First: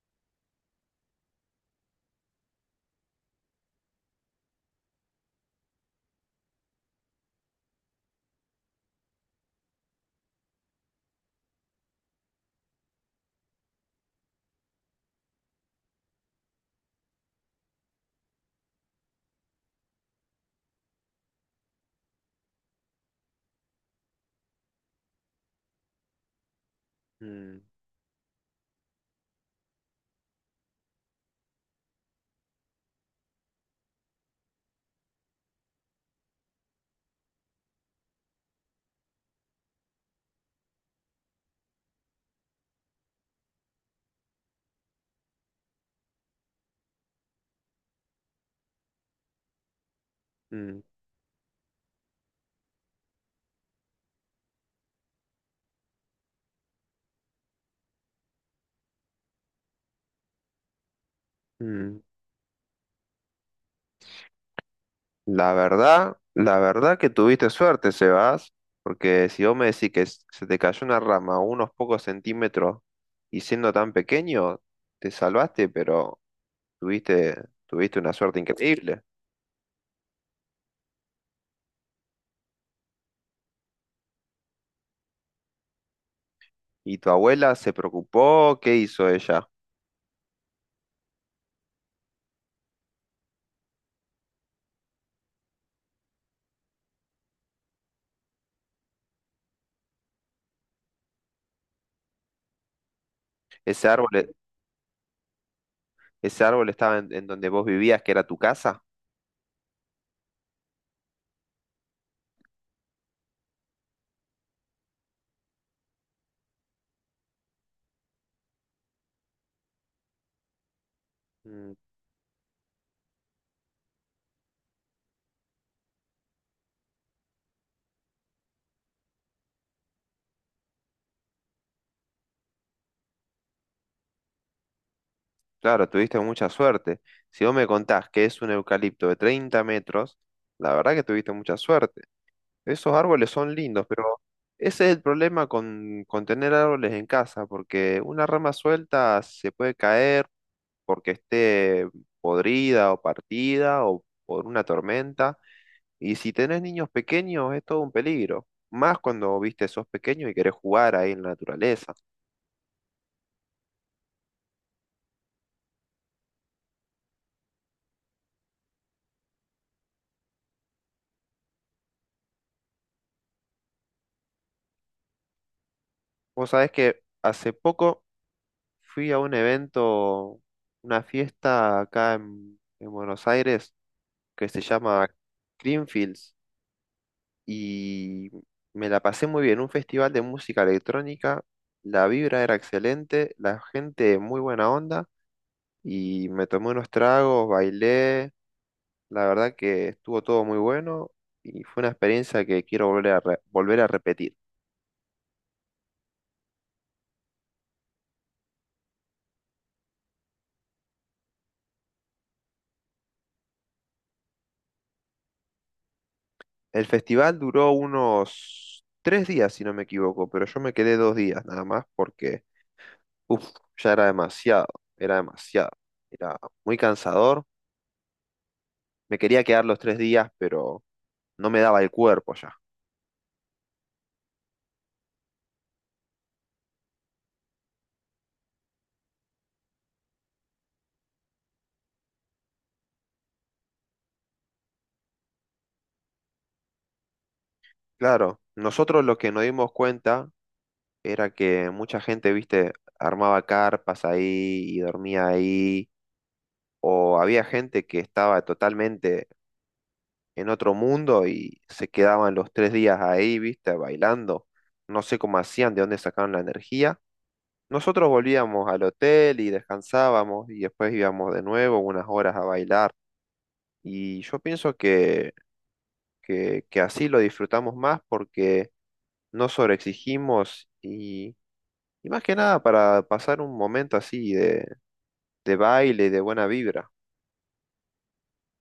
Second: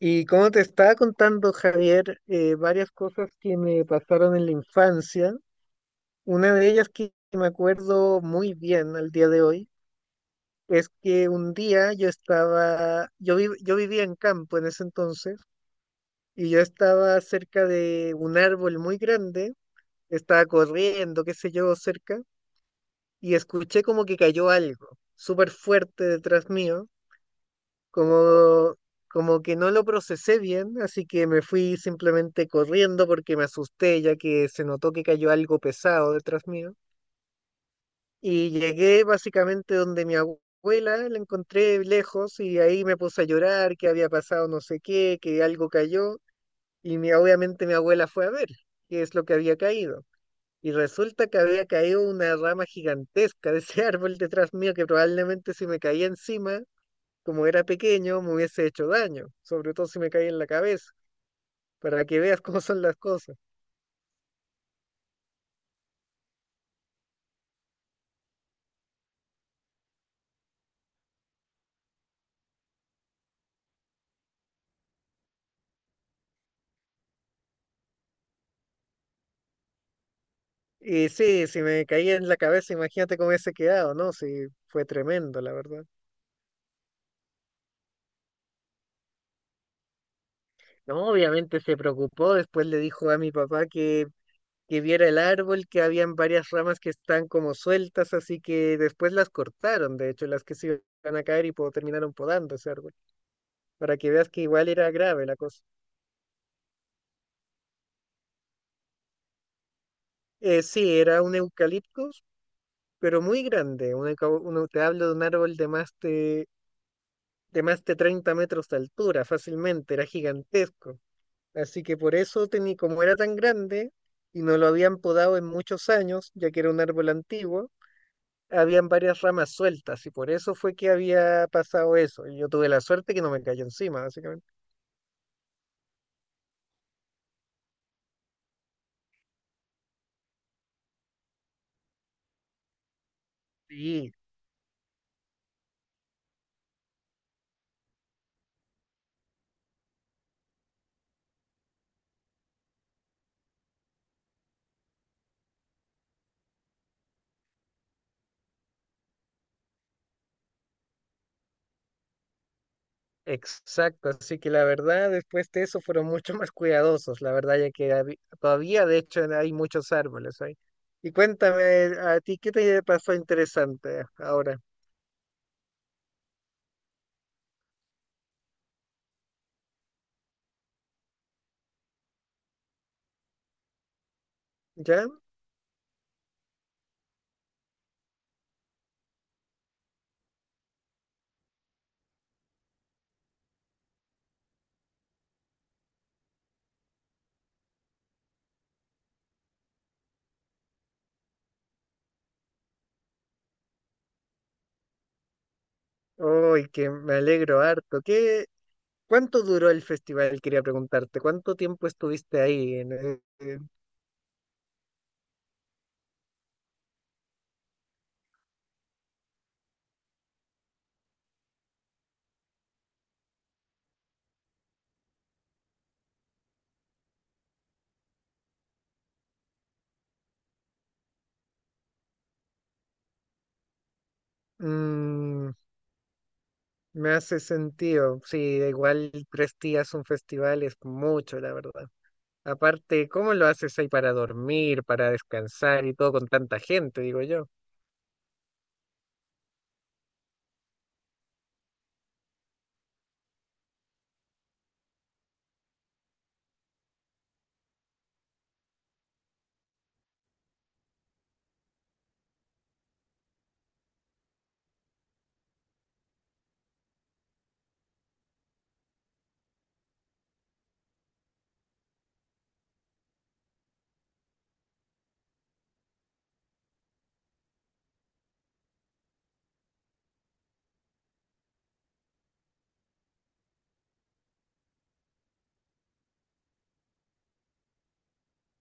Y como te estaba contando, Javier, varias cosas que me pasaron en la infancia. Una de ellas que me acuerdo muy bien al día de hoy es que un día yo estaba, yo, vi- yo vivía en campo en ese entonces y yo estaba cerca de un árbol muy grande, estaba corriendo, qué sé yo, cerca, y escuché como que cayó algo súper fuerte detrás mío. Mm, como, como que no lo procesé bien, así que me fui simplemente corriendo porque me asusté ya que se notó que cayó algo pesado detrás mío. Y llegué básicamente donde mi abuela, la encontré lejos y ahí me puse a llorar, que había pasado no sé qué, que algo cayó. Y obviamente mi abuela fue a ver qué es lo que había caído. Y mm, resulta que había caído una rama gigantesca de ese árbol detrás mío que probablemente, si me caía encima, como era pequeño, me hubiese hecho daño, sobre todo si me caía en la cabeza, mm. para que veas cómo son las cosas. La verdad que tuviste suerte, Sebas, porque si vos me decís que se te cayó una rama unos pocos centímetros y siendo tan pequeño, te salvaste, pero tuviste, tuviste una suerte increíble. Y sí, si me caía en la cabeza, imagínate cómo hubiese quedado, ¿no? Sí, fue tremendo, la verdad. ¿Y tu abuela se preocupó? ¿Qué hizo ella? No, obviamente se preocupó, después le dijo a mi papá que viera el árbol, que habían varias ramas que están como sueltas, así que después las cortaron, de hecho, las que se iban a caer y terminaron podando ese árbol, ¿Ese para árbol, que veas que igual era grave la cosa. ese árbol estaba en donde vos vivías, que era tu casa? Sí, era un eucalipto, pero muy grande. Te hablo de un árbol de más de, 30 metros de altura, fácilmente, era gigantesco. Mm, Así que por eso, como era tan grande y no lo habían podado en muchos años, ya que era un árbol antiguo, habían varias ramas sueltas y por eso fue que había pasado eso. Y yo tuve la suerte que no me cayó encima, básicamente. claro, tuviste mucha suerte. Si vos me contás que es un eucalipto de 30 metros, la verdad que tuviste mucha suerte. Esos árboles son lindos, pero Sí, ese es el problema con tener árboles en casa, porque una rama suelta se puede caer porque esté podrida o partida o por una tormenta. Y si tenés niños pequeños es todo un peligro, más cuando, viste, sos pequeño y querés jugar ahí en la naturaleza. exacto, así que la verdad después de eso fueron mucho más cuidadosos, la verdad ya que todavía de hecho hay muchos árboles ahí. Y cuéntame a ti, ¿qué te pasó interesante ahora? Vos sabés que hace poco fui a un evento, una fiesta acá en Buenos Aires que se ¿Ya? llama Greenfields y me la pasé muy bien. Un festival de música electrónica, la vibra era excelente, la gente muy buena onda y me tomé unos tragos, bailé, la verdad que estuvo todo muy bueno y fue una experiencia que quiero volver a, volver a repetir. Uy, que me alegro harto. ¿Cuánto duró el festival? Quería preguntarte, ¿cuánto tiempo estuviste ahí? El festival duró unos 3 días, si no me equivoco, pero yo me quedé 2 días nada más porque uf, ya era demasiado, era demasiado, era muy cansador. Me quería quedar los 3 días, pero no me daba el cuerpo ya. Mm, Me hace sentido, sí, igual 3 días un festival es mucho, la verdad. Aparte, ¿cómo lo haces ahí para dormir, para descansar y todo con tanta gente, digo yo? Claro, nosotros lo que nos dimos cuenta era que mucha gente, viste, armaba carpas ahí y dormía ahí, o había gente que estaba totalmente en otro mundo y se quedaban los 3 días ahí, viste, bailando. No sé cómo hacían, de dónde sacaban la energía. Nosotros volvíamos al hotel y descansábamos y después íbamos de nuevo unas horas a bailar. Y yo pienso que, que así lo disfrutamos más porque no sobreexigimos y más que nada para pasar un momento así de baile, y de buena vibra.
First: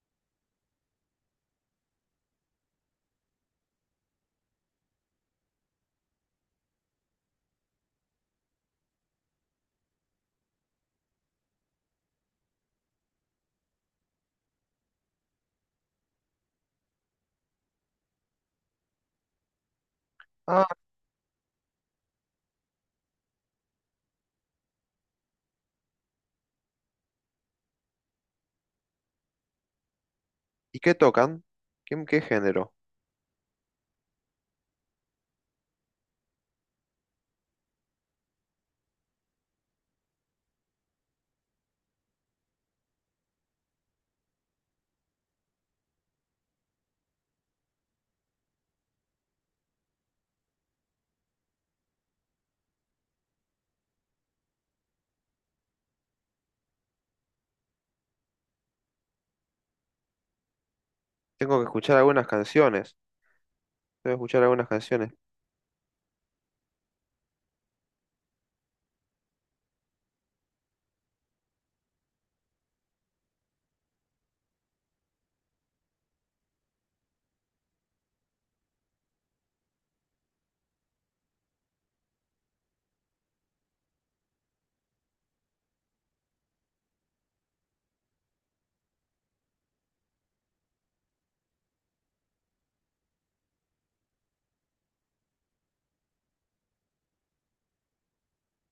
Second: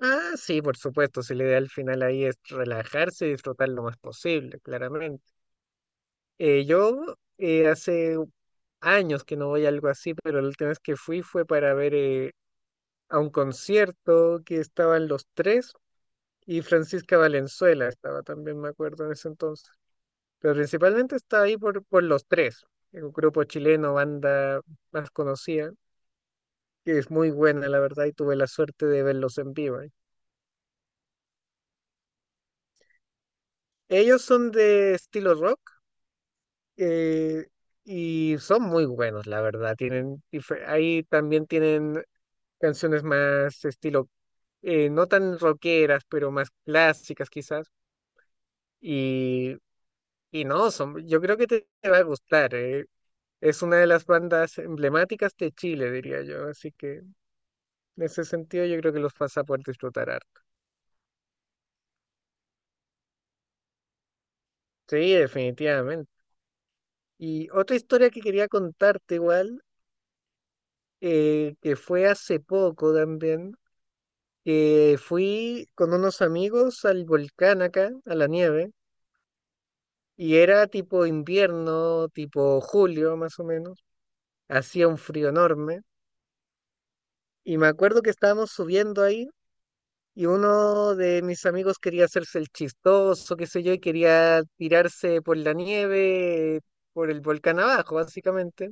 Ah, sí, por supuesto, si la idea al final ahí es relajarse y disfrutar lo más posible, claramente. Yo hace años que no voy a algo así, pero la última vez que fui fue para ver, a un concierto que estaban Los Tres, y Francisca Valenzuela estaba también, me acuerdo, en ese entonces. Pero Ah, principalmente estaba ahí por Los Tres, un grupo chileno, banda más conocida, que es muy buena, la verdad, y tuve la suerte de verlos en vivo, ¿eh? ¿y qué tocan? ¿Qué, qué género? Ellos son de estilo rock, eh, y son muy buenos, la verdad. Ahí también tienen canciones más estilo, no tan rockeras, pero más clásicas quizás. Y, y no, son, yo creo que te va a gustar. Es una de las bandas emblemáticas de Chile, diría yo. Así que en ese sentido yo creo que los vas a poder disfrutar harto. Tengo que escuchar algunas canciones. Tengo que escuchar algunas Sí, canciones. definitivamente. Y otra historia que quería contarte igual, que fue hace poco también, que fui con unos amigos al volcán acá, a la nieve, y era tipo invierno, tipo julio más o menos, hacía un frío enorme, y me acuerdo que estábamos subiendo ahí, y uno de mis amigos quería hacerse el chistoso, qué sé yo, y quería tirarse por la nieve, por el volcán abajo, básicamente,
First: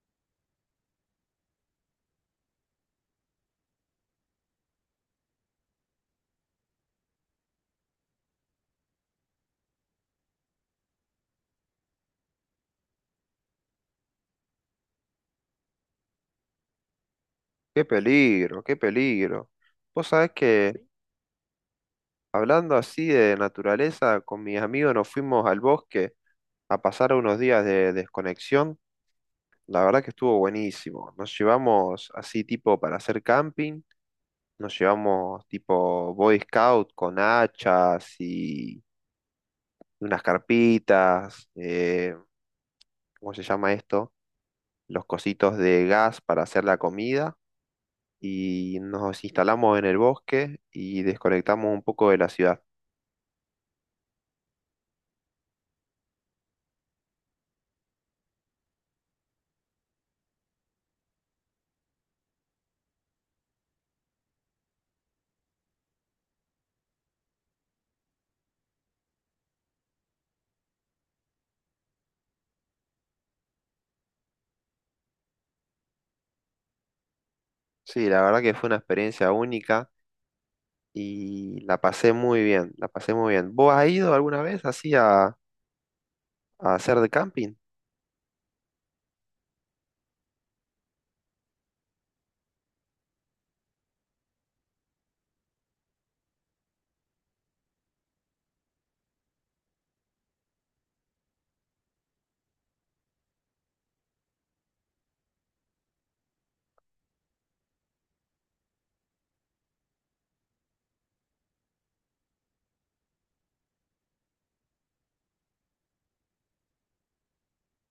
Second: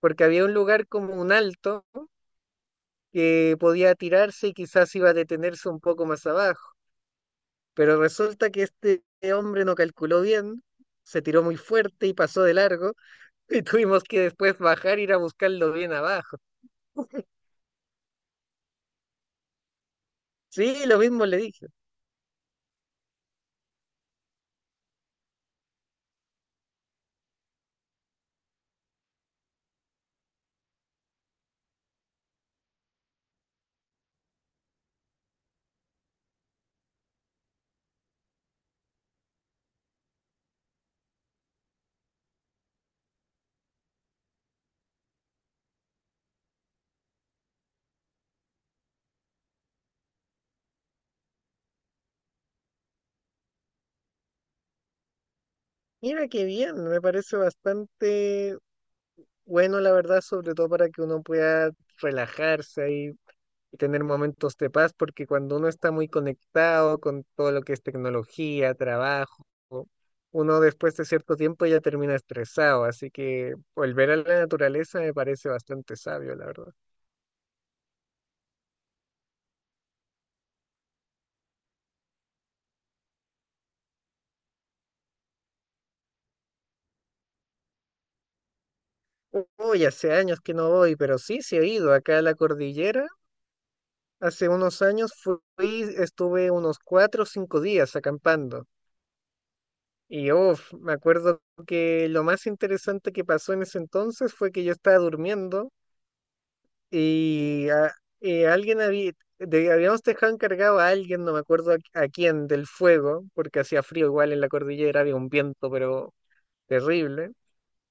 porque había un lugar como un alto que podía tirarse y quizás iba a detenerse un poco más abajo. Pero resulta que este hombre no calculó bien, se tiró muy fuerte y pasó de largo y tuvimos que después bajar e ir a buscarlo bien abajo. ¡Qué peligro, qué peligro! Vos sabés Sí, que lo mismo le dije. hablando así de naturaleza, con mis amigos nos fuimos al bosque a pasar unos días de desconexión. La verdad que estuvo buenísimo. Nos llevamos así tipo para hacer camping. Nos llevamos tipo Boy Scout con hachas unas carpitas, ¿cómo se llama esto? Los cositos de gas para hacer la comida y nos instalamos en el bosque y desconectamos un poco de la ciudad. Mira qué bien, me parece bastante bueno, la verdad, sobre todo para que uno pueda relajarse ahí y tener momentos de paz, porque cuando uno está muy conectado con todo lo que es tecnología, trabajo, uno después de cierto tiempo ya termina estresado, así que volver a la naturaleza me parece bastante sabio, la verdad. Sí, la verdad que fue una experiencia única y la pasé muy bien, la pasé muy bien. ¿Vos has ido alguna vez así a hacer de camping? Uy, hace años que no voy, pero sí, sí he ido acá a la cordillera. Hace unos años fui, estuve unos 4 o 5 días acampando. Y uf, me acuerdo que lo más interesante que pasó en ese entonces fue que yo estaba durmiendo. Y ah, eh, alguien había, habíamos dejado encargado a alguien, no me acuerdo a quién, del fuego, porque hacía frío igual en la cordillera, había un viento, pero terrible.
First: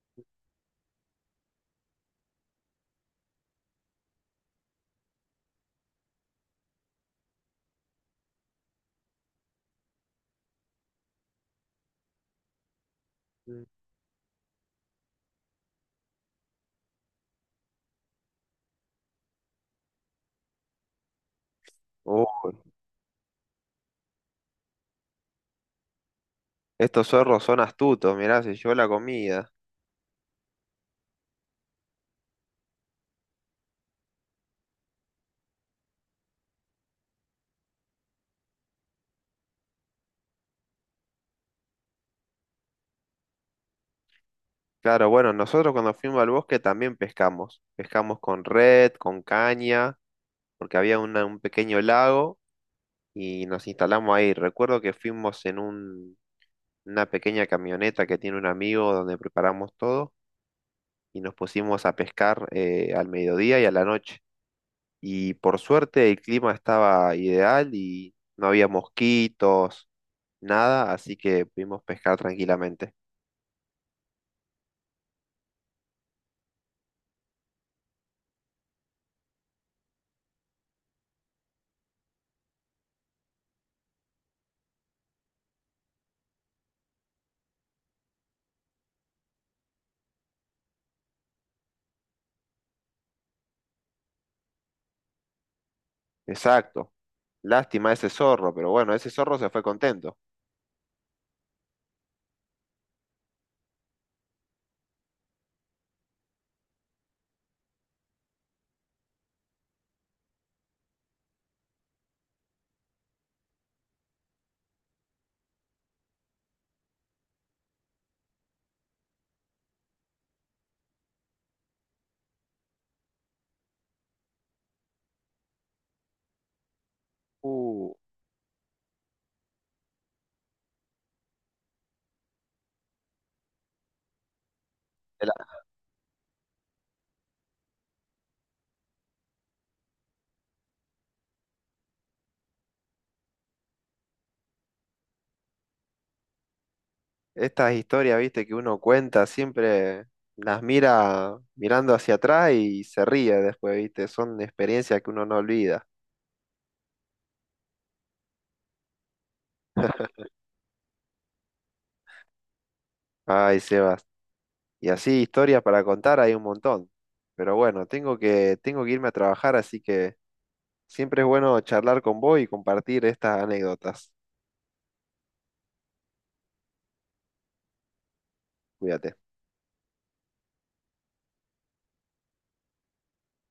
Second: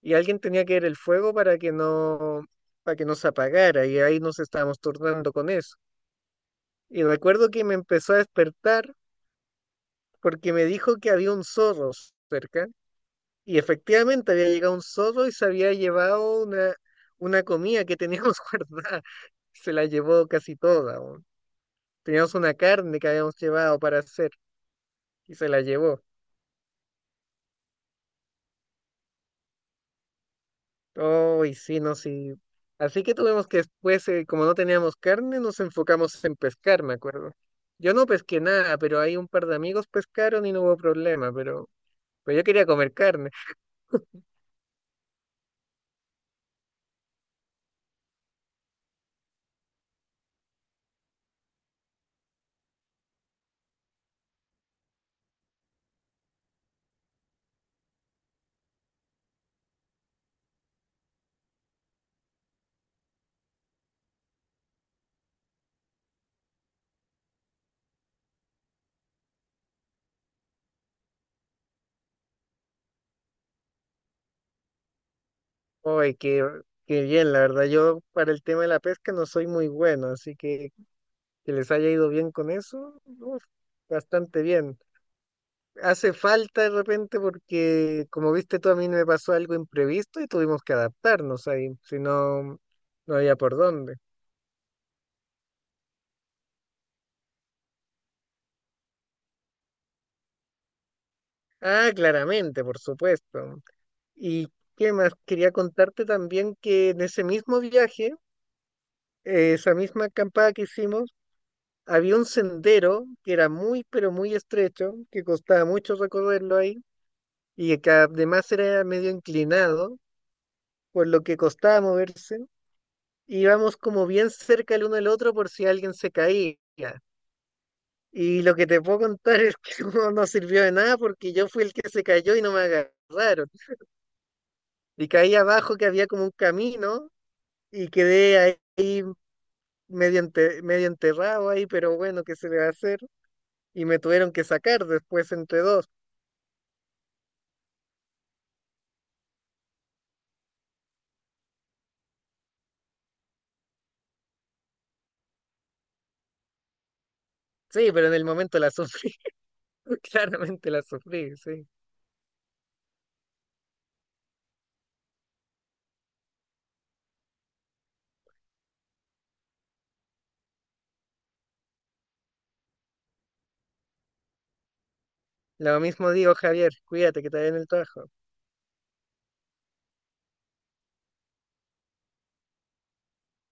Y alguien tenía que ver el fuego para que no se apagara, y ahí nos estábamos turnando con eso. Y recuerdo que me empezó a despertar porque me dijo que había un zorro cerca, y Mm. efectivamente había llegado un zorro y se había llevado una comida que teníamos guardada. Se la llevó casi toda. Teníamos Oh, una carne que habíamos llevado para hacer, y se la llevó. estos zorros son astutos, mirá, se llevó la comida. Oh, y sí, no, sí. Así que tuvimos que después, como no teníamos carne, nos enfocamos en pescar, me acuerdo. Yo no pesqué nada, pero hay un par de amigos pescaron y no hubo problema, pero, yo quería comer carne. Claro, bueno, nosotros cuando fuimos al bosque también pescamos. Pescamos con red, con caña porque había un pequeño lago y nos instalamos ahí. Recuerdo que fuimos en una pequeña camioneta que tiene un amigo donde preparamos todo y nos pusimos a pescar al mediodía y a la noche. Y por suerte el clima estaba ideal y no había mosquitos, nada, así que pudimos pescar tranquilamente. Ay, qué bien, la verdad. Yo para el tema de la pesca no soy muy bueno, así que les haya ido bien con eso, uf, bastante bien. Hace falta de repente porque, como viste tú, a mí me pasó algo imprevisto y tuvimos que adaptarnos ahí, si no, no había por dónde. Exacto. Lástima ese zorro, pero bueno, ese zorro se fue contento. Ah, claramente, por supuesto. ¿Y qué más? Quería contarte también que en ese mismo viaje, esa misma acampada que hicimos, había un sendero que era muy, pero muy estrecho, que costaba mucho recorrerlo ahí y que además era medio inclinado, por lo que costaba moverse. Íbamos como bien cerca el uno del otro por si alguien se caía. Uh, Y lo que te puedo contar es que no, no sirvió de nada porque yo fui el que se cayó y no me agarraron. Y caí abajo, que había como un camino, y quedé ahí medio enterrado ahí, pero bueno, ¿qué se le va a hacer? Y me tuvieron que sacar después entre dos. Estas historias, viste, que uno cuenta, siempre las mira mirando hacia atrás y se ríe después, viste, son experiencias que uno no olvida. Sí, pero en el momento la sufrí, claramente la sufrí, sí. Ay, Sebas. Y así historias para contar hay un montón. Pero bueno, tengo que irme a trabajar, así que siempre es bueno charlar con vos y compartir estas anécdotas. Lo mismo digo, Javier, cuídate que te vaya en el trabajo. Cuídate.